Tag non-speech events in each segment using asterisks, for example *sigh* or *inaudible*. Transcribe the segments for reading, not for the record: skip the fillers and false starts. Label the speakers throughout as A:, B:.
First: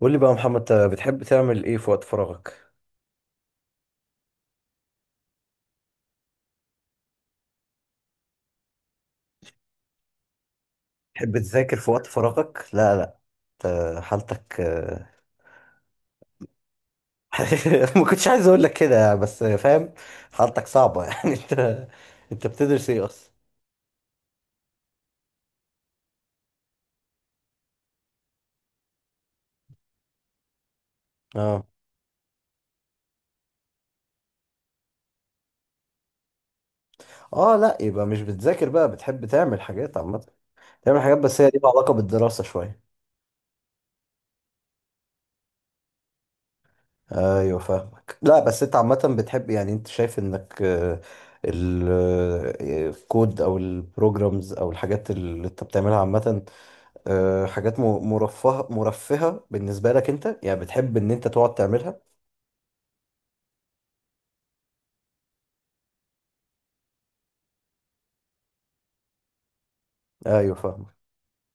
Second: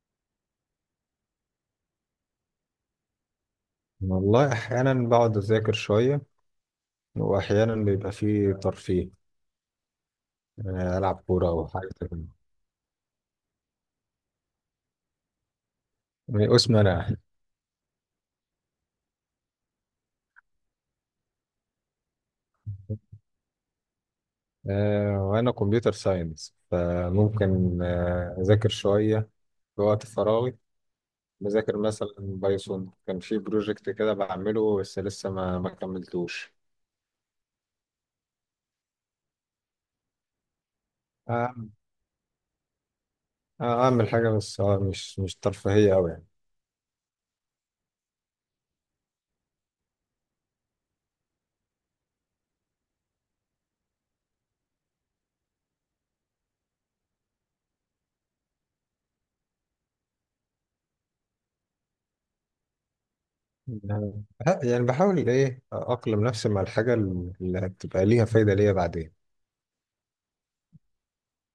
A: قول لي بقى يا محمد، انت بتحب تعمل ايه في وقت فراغك؟
B: والله أحيانا بقعد أذاكر شوية، وأحيانا بيبقى فيه ترفيه. يعني ألعب
A: تحب
B: كورة أو
A: تذاكر
B: حاجة
A: في وقت
B: كده.
A: فراغك؟ لا، لا، انت حالتك
B: من قسم أنا.
A: *laughs* ما كنتش عايز اقول لك كده يعني، بس فاهم. حالتك صعبة. *laughs* يعني انت بتدرس ايه اصلا؟
B: وأنا كمبيوتر ساينس، فممكن أذاكر شوية في وقت فراغي.
A: اه.
B: بذاكر مثلا بايثون، كان في بروجكت كده بعمله، بس لسه ما كملتوش.
A: اه، لا، يبقى مش بتذاكر بقى، بتحب تعمل حاجات عامة. تعمل حاجات بس هي ليها
B: أعمل
A: علاقة بالدراسة شوية.
B: أعمل حاجة بس مش ترفيهية أوي يعني.
A: ايوه فاهمك. لا بس انت عامة بتحب، يعني انت شايف انك الكود او البروجرامز او الحاجات اللي انت بتعملها عامة، حاجات مرفهة بالنسبة لك انت، يعني بتحب ان انت تقعد تعملها.
B: يعني بحاول إيه أقلم نفسي مع الحاجة اللي هتبقى ليها فايدة ليا بعدين.
A: ايوه فاهمك.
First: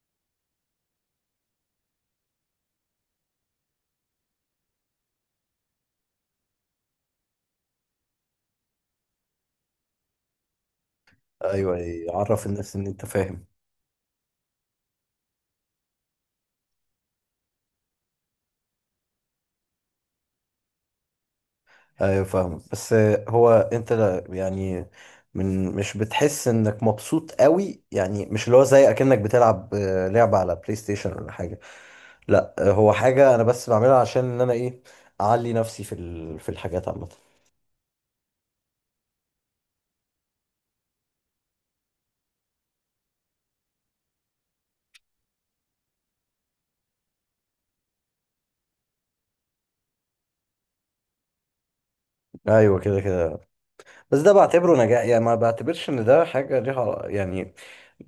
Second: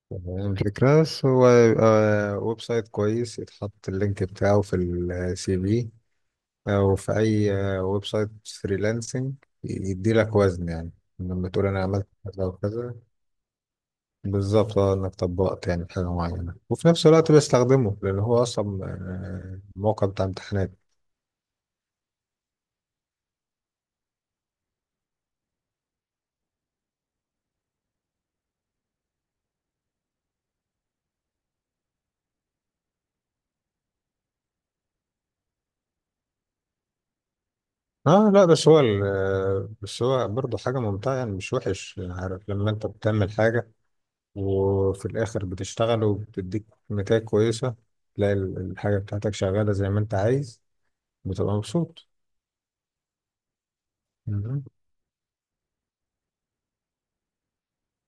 B: تمام الفكرة. بس هو ويب سايت كويس يتحط اللينك بتاعه في السي في، أو في أي ويب سايت فريلانسنج، يديلك وزن يعني لما تقول
A: ايوه،
B: أنا عملت
A: أيوة،
B: كذا
A: عرف الناس ان
B: وكذا.
A: انت فاهم.
B: بالظبط، اه إنك طبقت يعني حاجة معينة، وفي نفس الوقت بستخدمه لأن هو أصلا موقع بتاع امتحانات.
A: ايوه فاهمك، بس هو انت، لا يعني، من مش بتحس انك مبسوط قوي؟ يعني مش اللي هو زي اكنك بتلعب لعبة على بلاي ستيشن ولا حاجة. لا هو حاجة انا بس بعملها عشان ان انا ايه، اعلي نفسي في في الحاجات عامة.
B: اه لا، بس هو بس هو برضه حاجة ممتعة يعني، مش وحش. يعني عارف لما انت بتعمل حاجة، وفي الآخر بتشتغل وبتديك نتائج كويسة، تلاقي الحاجة بتاعتك شغالة زي ما أنت عايز، بتبقى مبسوط.
A: ايوه كده كده. بس ده
B: مم.
A: بعتبره نجاح، يعني ما بعتبرش ان ده حاجه ليها يعني،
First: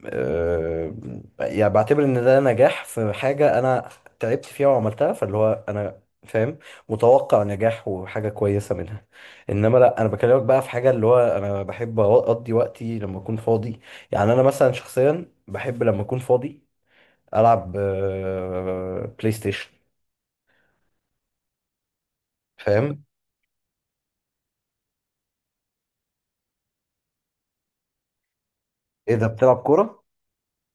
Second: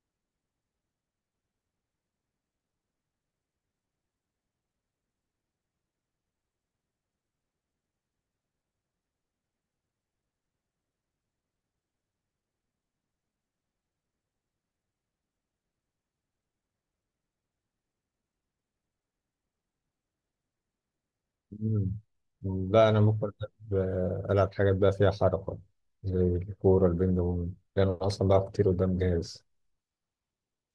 A: آه، يعني بعتبر ان ده نجاح في حاجة انا تعبت فيها وعملتها، فاللي هو انا فاهم متوقع نجاح وحاجة كويسة منها. انما لا، انا بكلمك بقى في حاجة اللي هو انا بحب اقضي وقتي لما اكون فاضي. يعني انا مثلا شخصيا بحب لما اكون فاضي العب بلاي ستيشن.
B: مم. لا أنا
A: فاهم؟
B: ممكن ألعب حاجات بقى فيها حركة، زي الكورة، البينج بونج. لأن أنا أصلا بلعب كتير قدام
A: ايه ده،
B: جهاز.
A: بتلعب كورة؟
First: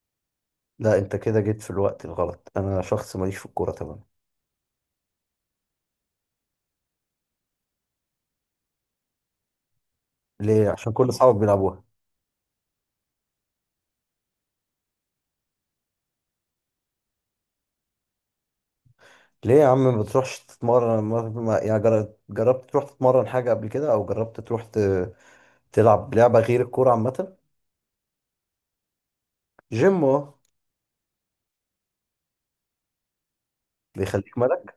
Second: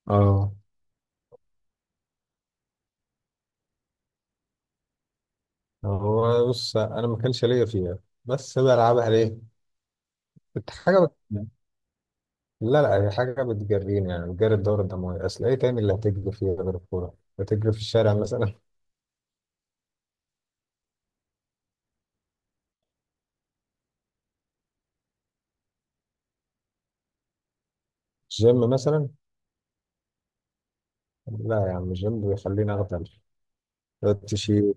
B: اه،
A: لا، انت كده جيت في الوقت الغلط، انا شخص ماليش في الكورة، تمام.
B: هو بص، أنا ما كانش ليا فيها، بس بلعبها ليه؟
A: ليه؟
B: كنت
A: عشان
B: حاجة
A: كل اصحابك
B: بت...
A: بيلعبوها؟
B: لا لا، هي حاجة بتجريني، يعني بتجري الدورة الدموية. أصل إيه تاني اللي هتجري فيها غير الكورة؟ هتجري في الشارع مثلا؟ *laughs*
A: ليه يا عم ما بتروحش تتمرن؟ يعني جربت تروح تتمرن حاجة قبل كده؟ أو جربت تروح تلعب لعبة غير الكورة عامة؟
B: الجيم مثلا.
A: جيم أهو.
B: لا يا عم، الجيم بيخليني اغدل. تقعد
A: بيخليك
B: تشيل،
A: ملك.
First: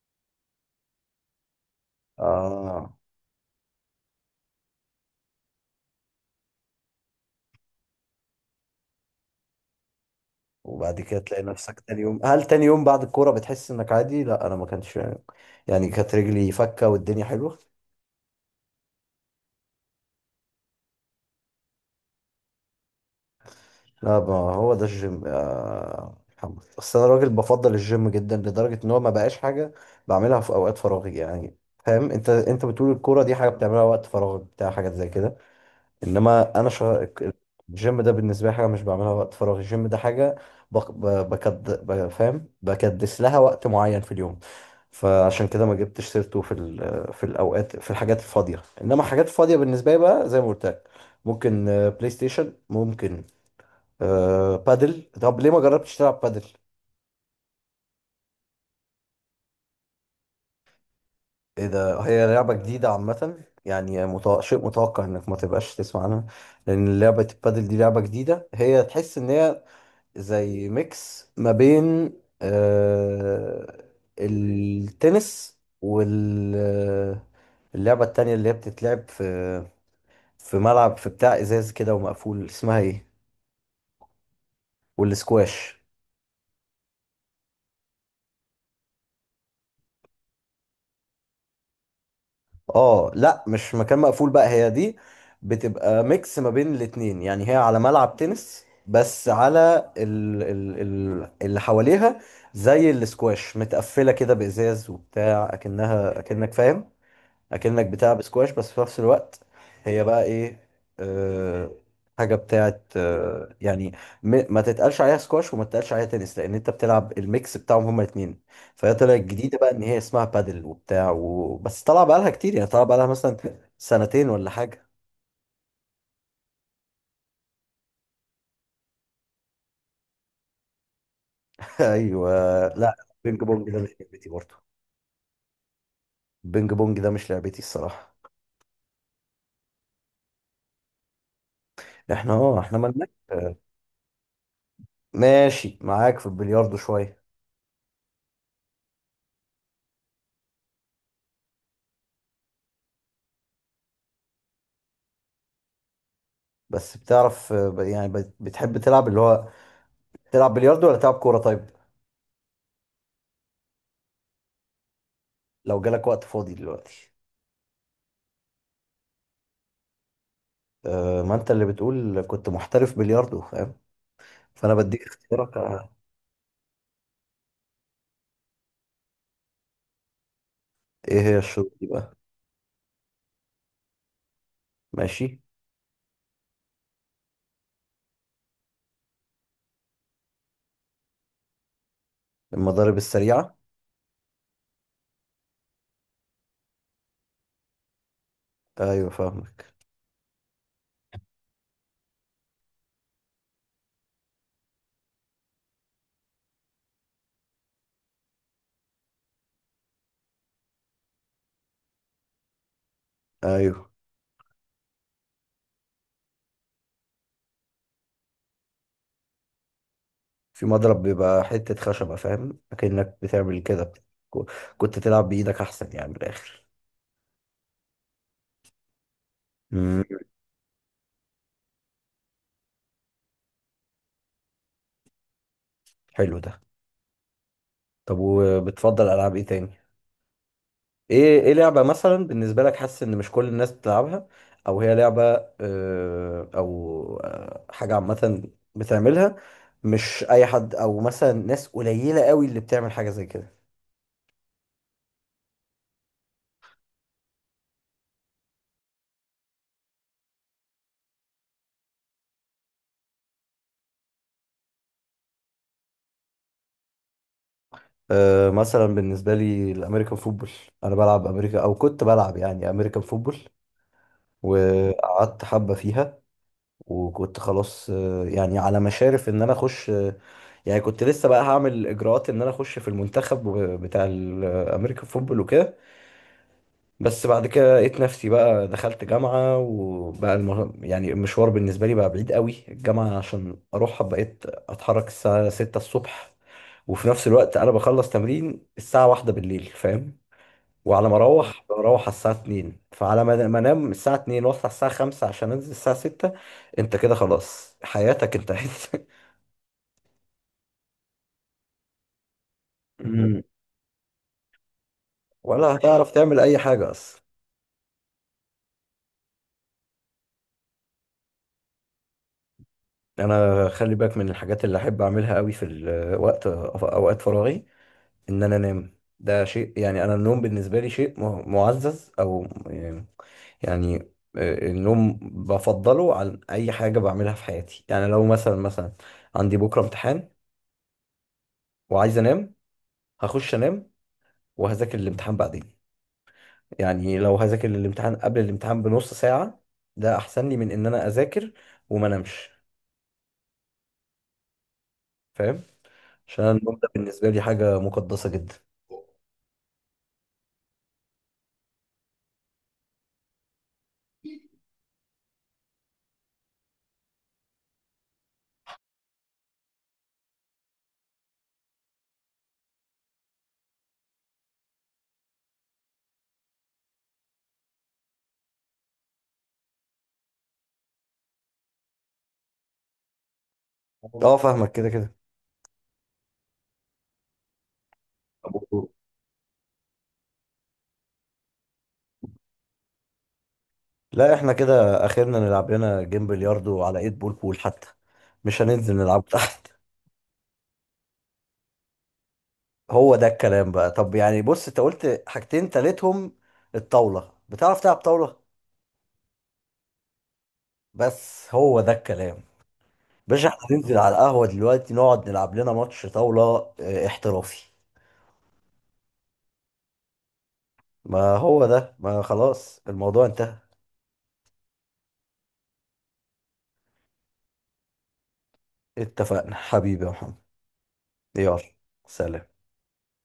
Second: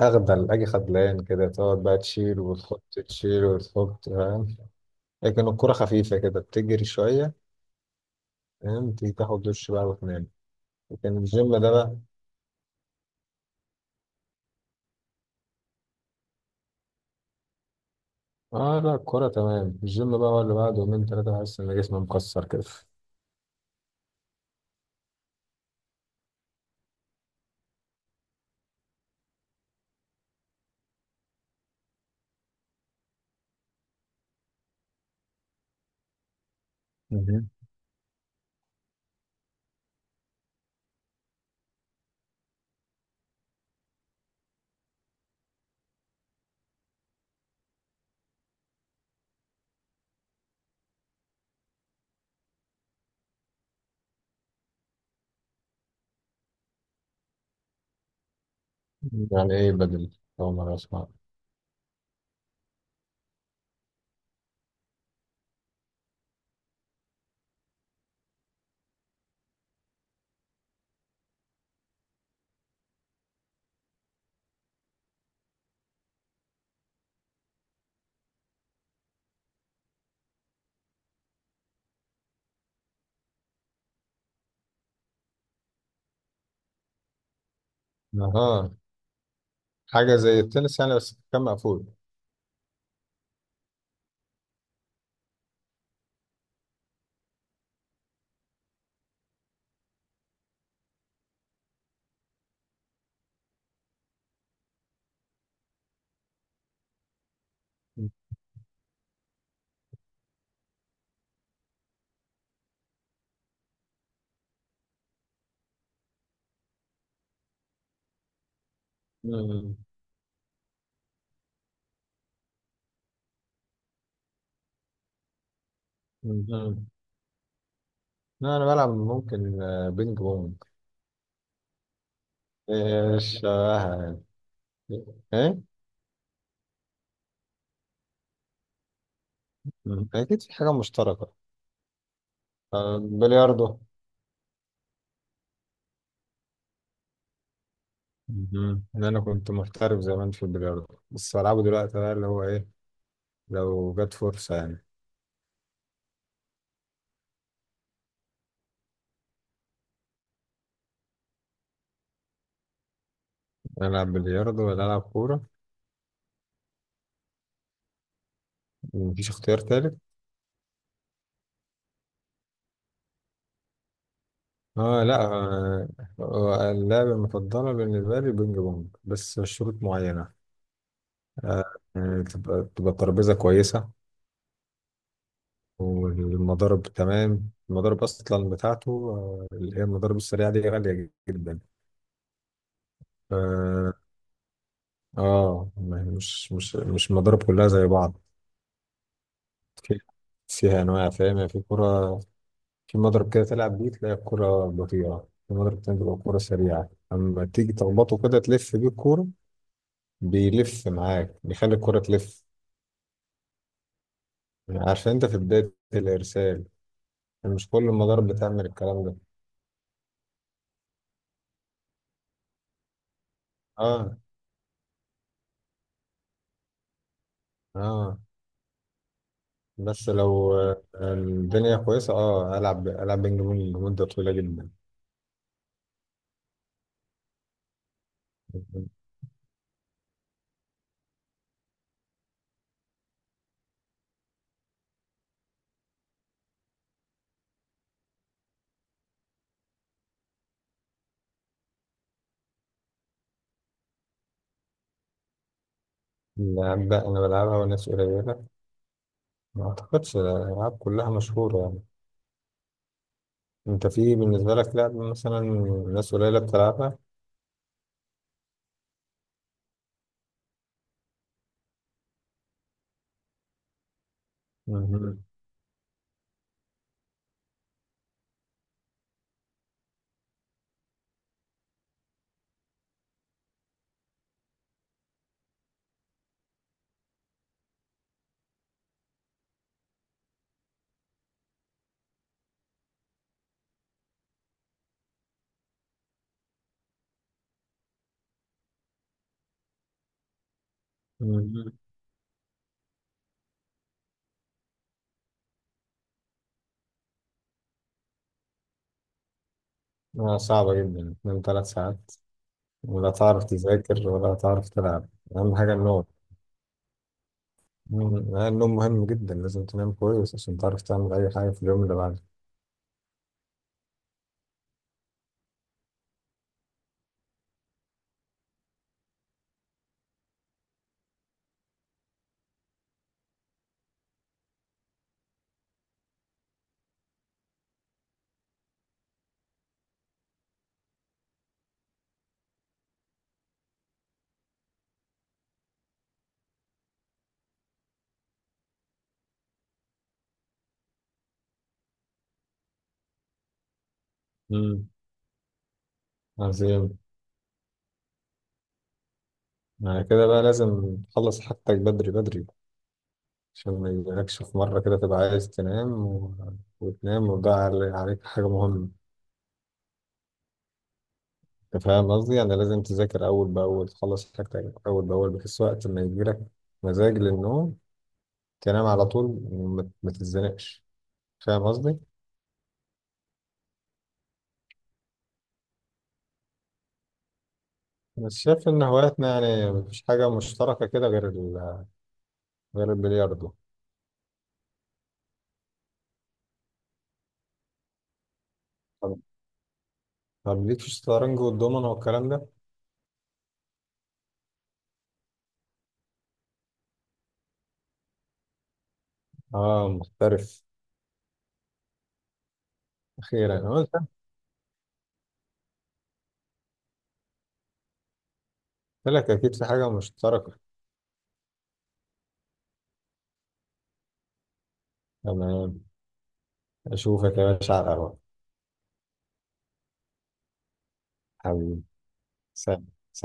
B: اغدل، اجي خدلان كده، تقعد بقى تشيل وتحط،
A: آه،
B: تشيل وتحط، فاهم؟ لكن الكرة خفيفة كده، بتجري شوية، فاهم، تيجي تاخد دش بقى وتنام.
A: وبعد
B: لكن
A: كده تلاقي
B: الجيم ده
A: نفسك
B: بقى،
A: تاني يوم. هل تاني يوم بعد الكورة بتحس إنك عادي؟ لا، أنا ما كانش يعني، كانت رجلي فكة والدنيا حلوة.
B: اه لا الكرة تمام. الجيم بقى هو اللي بعد يومين تلاتة بحس ان جسمي مكسر كده.
A: لا، ما هو ده الجيم يا محمد، أصل أنا راجل بفضل الجيم جدا لدرجة إن هو ما بقاش حاجة بعملها في أوقات فراغي يعني. فاهم، أنت بتقول الكورة دي حاجة بتعملها وقت فراغك بتاع حاجات زي كده. انما انا.
B: مهم.
A: الجيم ده بالنسبه لي حاجه مش بعملها وقت فراغ، الجيم ده حاجه بق... ب... بكد... ب... فاهم، بكدس لها وقت معين في اليوم. فعشان كده ما جبتش سيرته في الاوقات، في الحاجات الفاضيه. انما الحاجات الفاضيه بالنسبه لي بقى، زي ما قلت لك، ممكن بلاي ستيشن، ممكن بادل. طب ليه ما جربتش تلعب بادل؟
B: يعني ايه بدل؟ أول مرة أسمع.
A: ايه ده، هي لعبه جديده عامه، يعني شيء متوقع انك ما تبقاش تسمع عنها، لان لعبه البادل دي لعبه جديده. هي تحس ان هي زي ميكس ما بين آه التنس واللعبة التانية اللي هي بتتلعب في ملعب، في بتاع ازاز كده ومقفول، اسمها ايه، والسكواش.
B: اها. حاجة زي التنس يعني، بس كان مقفول.
A: اه لا، مش مكان مقفول بقى، هي دي بتبقى ميكس ما بين الاتنين. يعني هي على ملعب تنس، بس على ال اللي حواليها زي السكواش، متقفلة كده بإزاز وبتاع، أكنك فاهم، اكنك بتلعب سكواش بس في نفس الوقت هي بقى ايه، أه حاجه بتاعت، يعني، ما تتقالش عليها سكواش وما تتقالش عليها تنس، لان انت بتلعب الميكس بتاعهم هما الاثنين. فهي طلعت جديده بقى
B: مم.
A: ان هي اسمها بادل وبتاع بس طالعه بقى لها كتير، يعني طالعه بقى لها مثلا 2 سنتين ولا حاجه.
B: مم. لا أنا بلعب ممكن بينج بونج.
A: *laughs* ايوه. لا، بينج
B: إيش
A: بونج ده مش
B: شبهها؟
A: لعبتي برضه.
B: ايه.
A: بينج بونج ده مش لعبتي الصراحه.
B: مم. اكيد في حاجه مشتركه.
A: احنا، اه، احنا مالناش
B: بلياردو.
A: ماشي معاك في البلياردو شويه.
B: مم. إن أنا كنت محترف زمان في البلياردو، بس بلعبه دلوقتي بقى اللي هو إيه، لو جت فرصة يعني.
A: بس بتعرف، يعني بتحب تلعب اللي هو، تلعب بلياردو ولا تلعب كورة؟ طيب
B: ألعب بلياردو ولا ألعب كورة؟
A: لو جالك وقت فاضي دلوقتي؟
B: مفيش اختيار تالت.
A: أه، ما انت اللي بتقول كنت محترف بلياردو فاهم، فانا بديك
B: آه لا
A: اختيارك.
B: آه، اللعبة المفضلة بالنسبة لي بينج بونج، بس شروط معينة.
A: ايه هي
B: آه
A: الشروط دي بقى؟
B: تبقى ترابيزة كويسة،
A: ماشي.
B: والمضارب تمام. المضارب أصلا بتاعته اللي هي المضارب السريعة دي غالية جدا.
A: المضارب السريعة.
B: آه، اه، ما هي مش المضارب كلها زي بعض.
A: ايوه فاهمك.
B: في فيها انواع، فاهم، يعني في كرة. في مضرب كده تلعب بيه تلاقي الكرة بطيئة، في مضرب تاني تبقى الكرة سريعة، اما تيجي تخبطه كده تلف بيه الكورة، بيلف معاك، بيخلي الكرة تلف،
A: ايوه،
B: عشان انت في بداية الارسال. يعني مش كل المضارب بتعمل الكلام ده.
A: في مضرب بيبقى حتة خشبة، فاهم، اكنك بتعمل كده،
B: اه.
A: كو- كنت تلعب بايدك احسن يعني من الاخر.
B: اه.
A: مم،
B: بس لو الدنيا كويسة، اه، العب بينج بونج لمدة طويلة جدا.
A: حلو ده. طب وبتفضل العاب ايه تاني؟ ايه لعبة مثلا بالنسبة لك حاسس ان مش كل الناس بتلعبها، او هي لعبة او حاجة عامة بتعملها مش اي حد، او مثلا ناس قليلة قوي اللي بتعمل حاجة زي كده؟
B: اللعب ده انا بلعبها وناس قليلة. ما اعتقدش الالعاب كلها مشهوره يعني. انت في بالنسبه لك لعبه مثلا ناس قليله بتلعبها؟
A: مثلا بالنسبة لي الامريكان فوتبول. انا بلعب امريكا او كنت بلعب يعني امريكان فوتبول،
B: مهم.
A: وقعدت حبة فيها، وكنت خلاص يعني على مشارف ان انا اخش، يعني كنت لسه بقى هعمل اجراءات ان انا اخش في المنتخب بتاع الامريكان فوتبول وكده. بس بعد كده لقيت نفسي بقى دخلت جامعة وبقى يعني المشوار بالنسبة لي بقى بعيد قوي، الجامعة عشان أروحها بقيت أتحرك الساعة 6 الصبح. وفي نفس الوقت أنا بخلص تمرين الساعة 1 بالليل، فاهم؟ وعلى ما أروح
B: مهم.
A: بروح على الساعة 2، فعلى ما أنام الساعة 2 وأصحى الساعة 5 عشان أنزل الساعة 6. أنت كده خلاص حياتك انتهت. *laughs*
B: صعبه جدا من 3 ساعات، ولا
A: مم.
B: تعرف تذاكر ولا تعرف تلعب. اهم
A: ولا
B: حاجه النوم.
A: هتعرف تعمل أي حاجة أصلا.
B: مم. النوم مهم جدا، لازم تنام كويس عشان تعرف تعمل اي حاجه في اليوم اللي بعده.
A: أنا خلي بالك، من الحاجات اللي أحب أعملها قوي في أوقات فراغي ان انا انام. ده شيء يعني، انا النوم بالنسبه لي شيء معزز او يعني، النوم بفضله عن اي حاجه بعملها في حياتي. يعني لو مثلا عندي بكره امتحان وعايز انام، هخش انام وهذاكر الامتحان بعدين. يعني لو هذاكر الامتحان قبل الامتحان بنص ساعه، ده احسن لي من ان انا اذاكر وما انامش،
B: مم.
A: فاهم؟ عشان النوم ده
B: عظيم.
A: بالنسبه لي حاجه مقدسه جدا.
B: يعني كده بقى لازم تخلص حاجتك بدري بدري، عشان ما يجيلكش في مره كده تبقى عايز تنام وتنام وتضيع عليك حاجه مهمه. أنت فاهم قصدي؟ يعني لازم تذاكر أول بأول، تخلص حاجتك أول بأول، بحيث وقت ما يجيلك مزاج للنوم تنام على طول، ما تتزنقش. فاهم قصدي؟
A: اه فاهمك، كده
B: بس شايف إن
A: كده.
B: هواياتنا يعني مفيش حاجة مشتركة كده غير غير البلياردو.
A: لا احنا كده اخرنا نلعب لنا جيم بلياردو على ايد بول بول حتى، مش هننزل
B: طب.
A: نلعب تحت.
B: طب ليك في الشطرنج والدومنة والكلام ده؟
A: *laughs* هو ده الكلام بقى. طب يعني، بص، انت قلت حاجتين تالتهم الطاولة. بتعرف تلعب طاولة؟
B: آه محترف.
A: بس هو ده الكلام. باشا
B: أخيرا
A: احنا
B: أنا
A: هننزل
B: قلت.
A: على القهوة دلوقتي نقعد نلعب لنا ماتش طاولة. اه، احترافي.
B: قلت لك أكيد في حاجة مشتركة.
A: ما هو ده، ما خلاص الموضوع انتهى.
B: تمام. أشوفك يا باشا على القهوة.
A: اتفقنا حبيبي يا محمد. يلا.
B: حبيبي.
A: سلام.
B: سلام. سلام.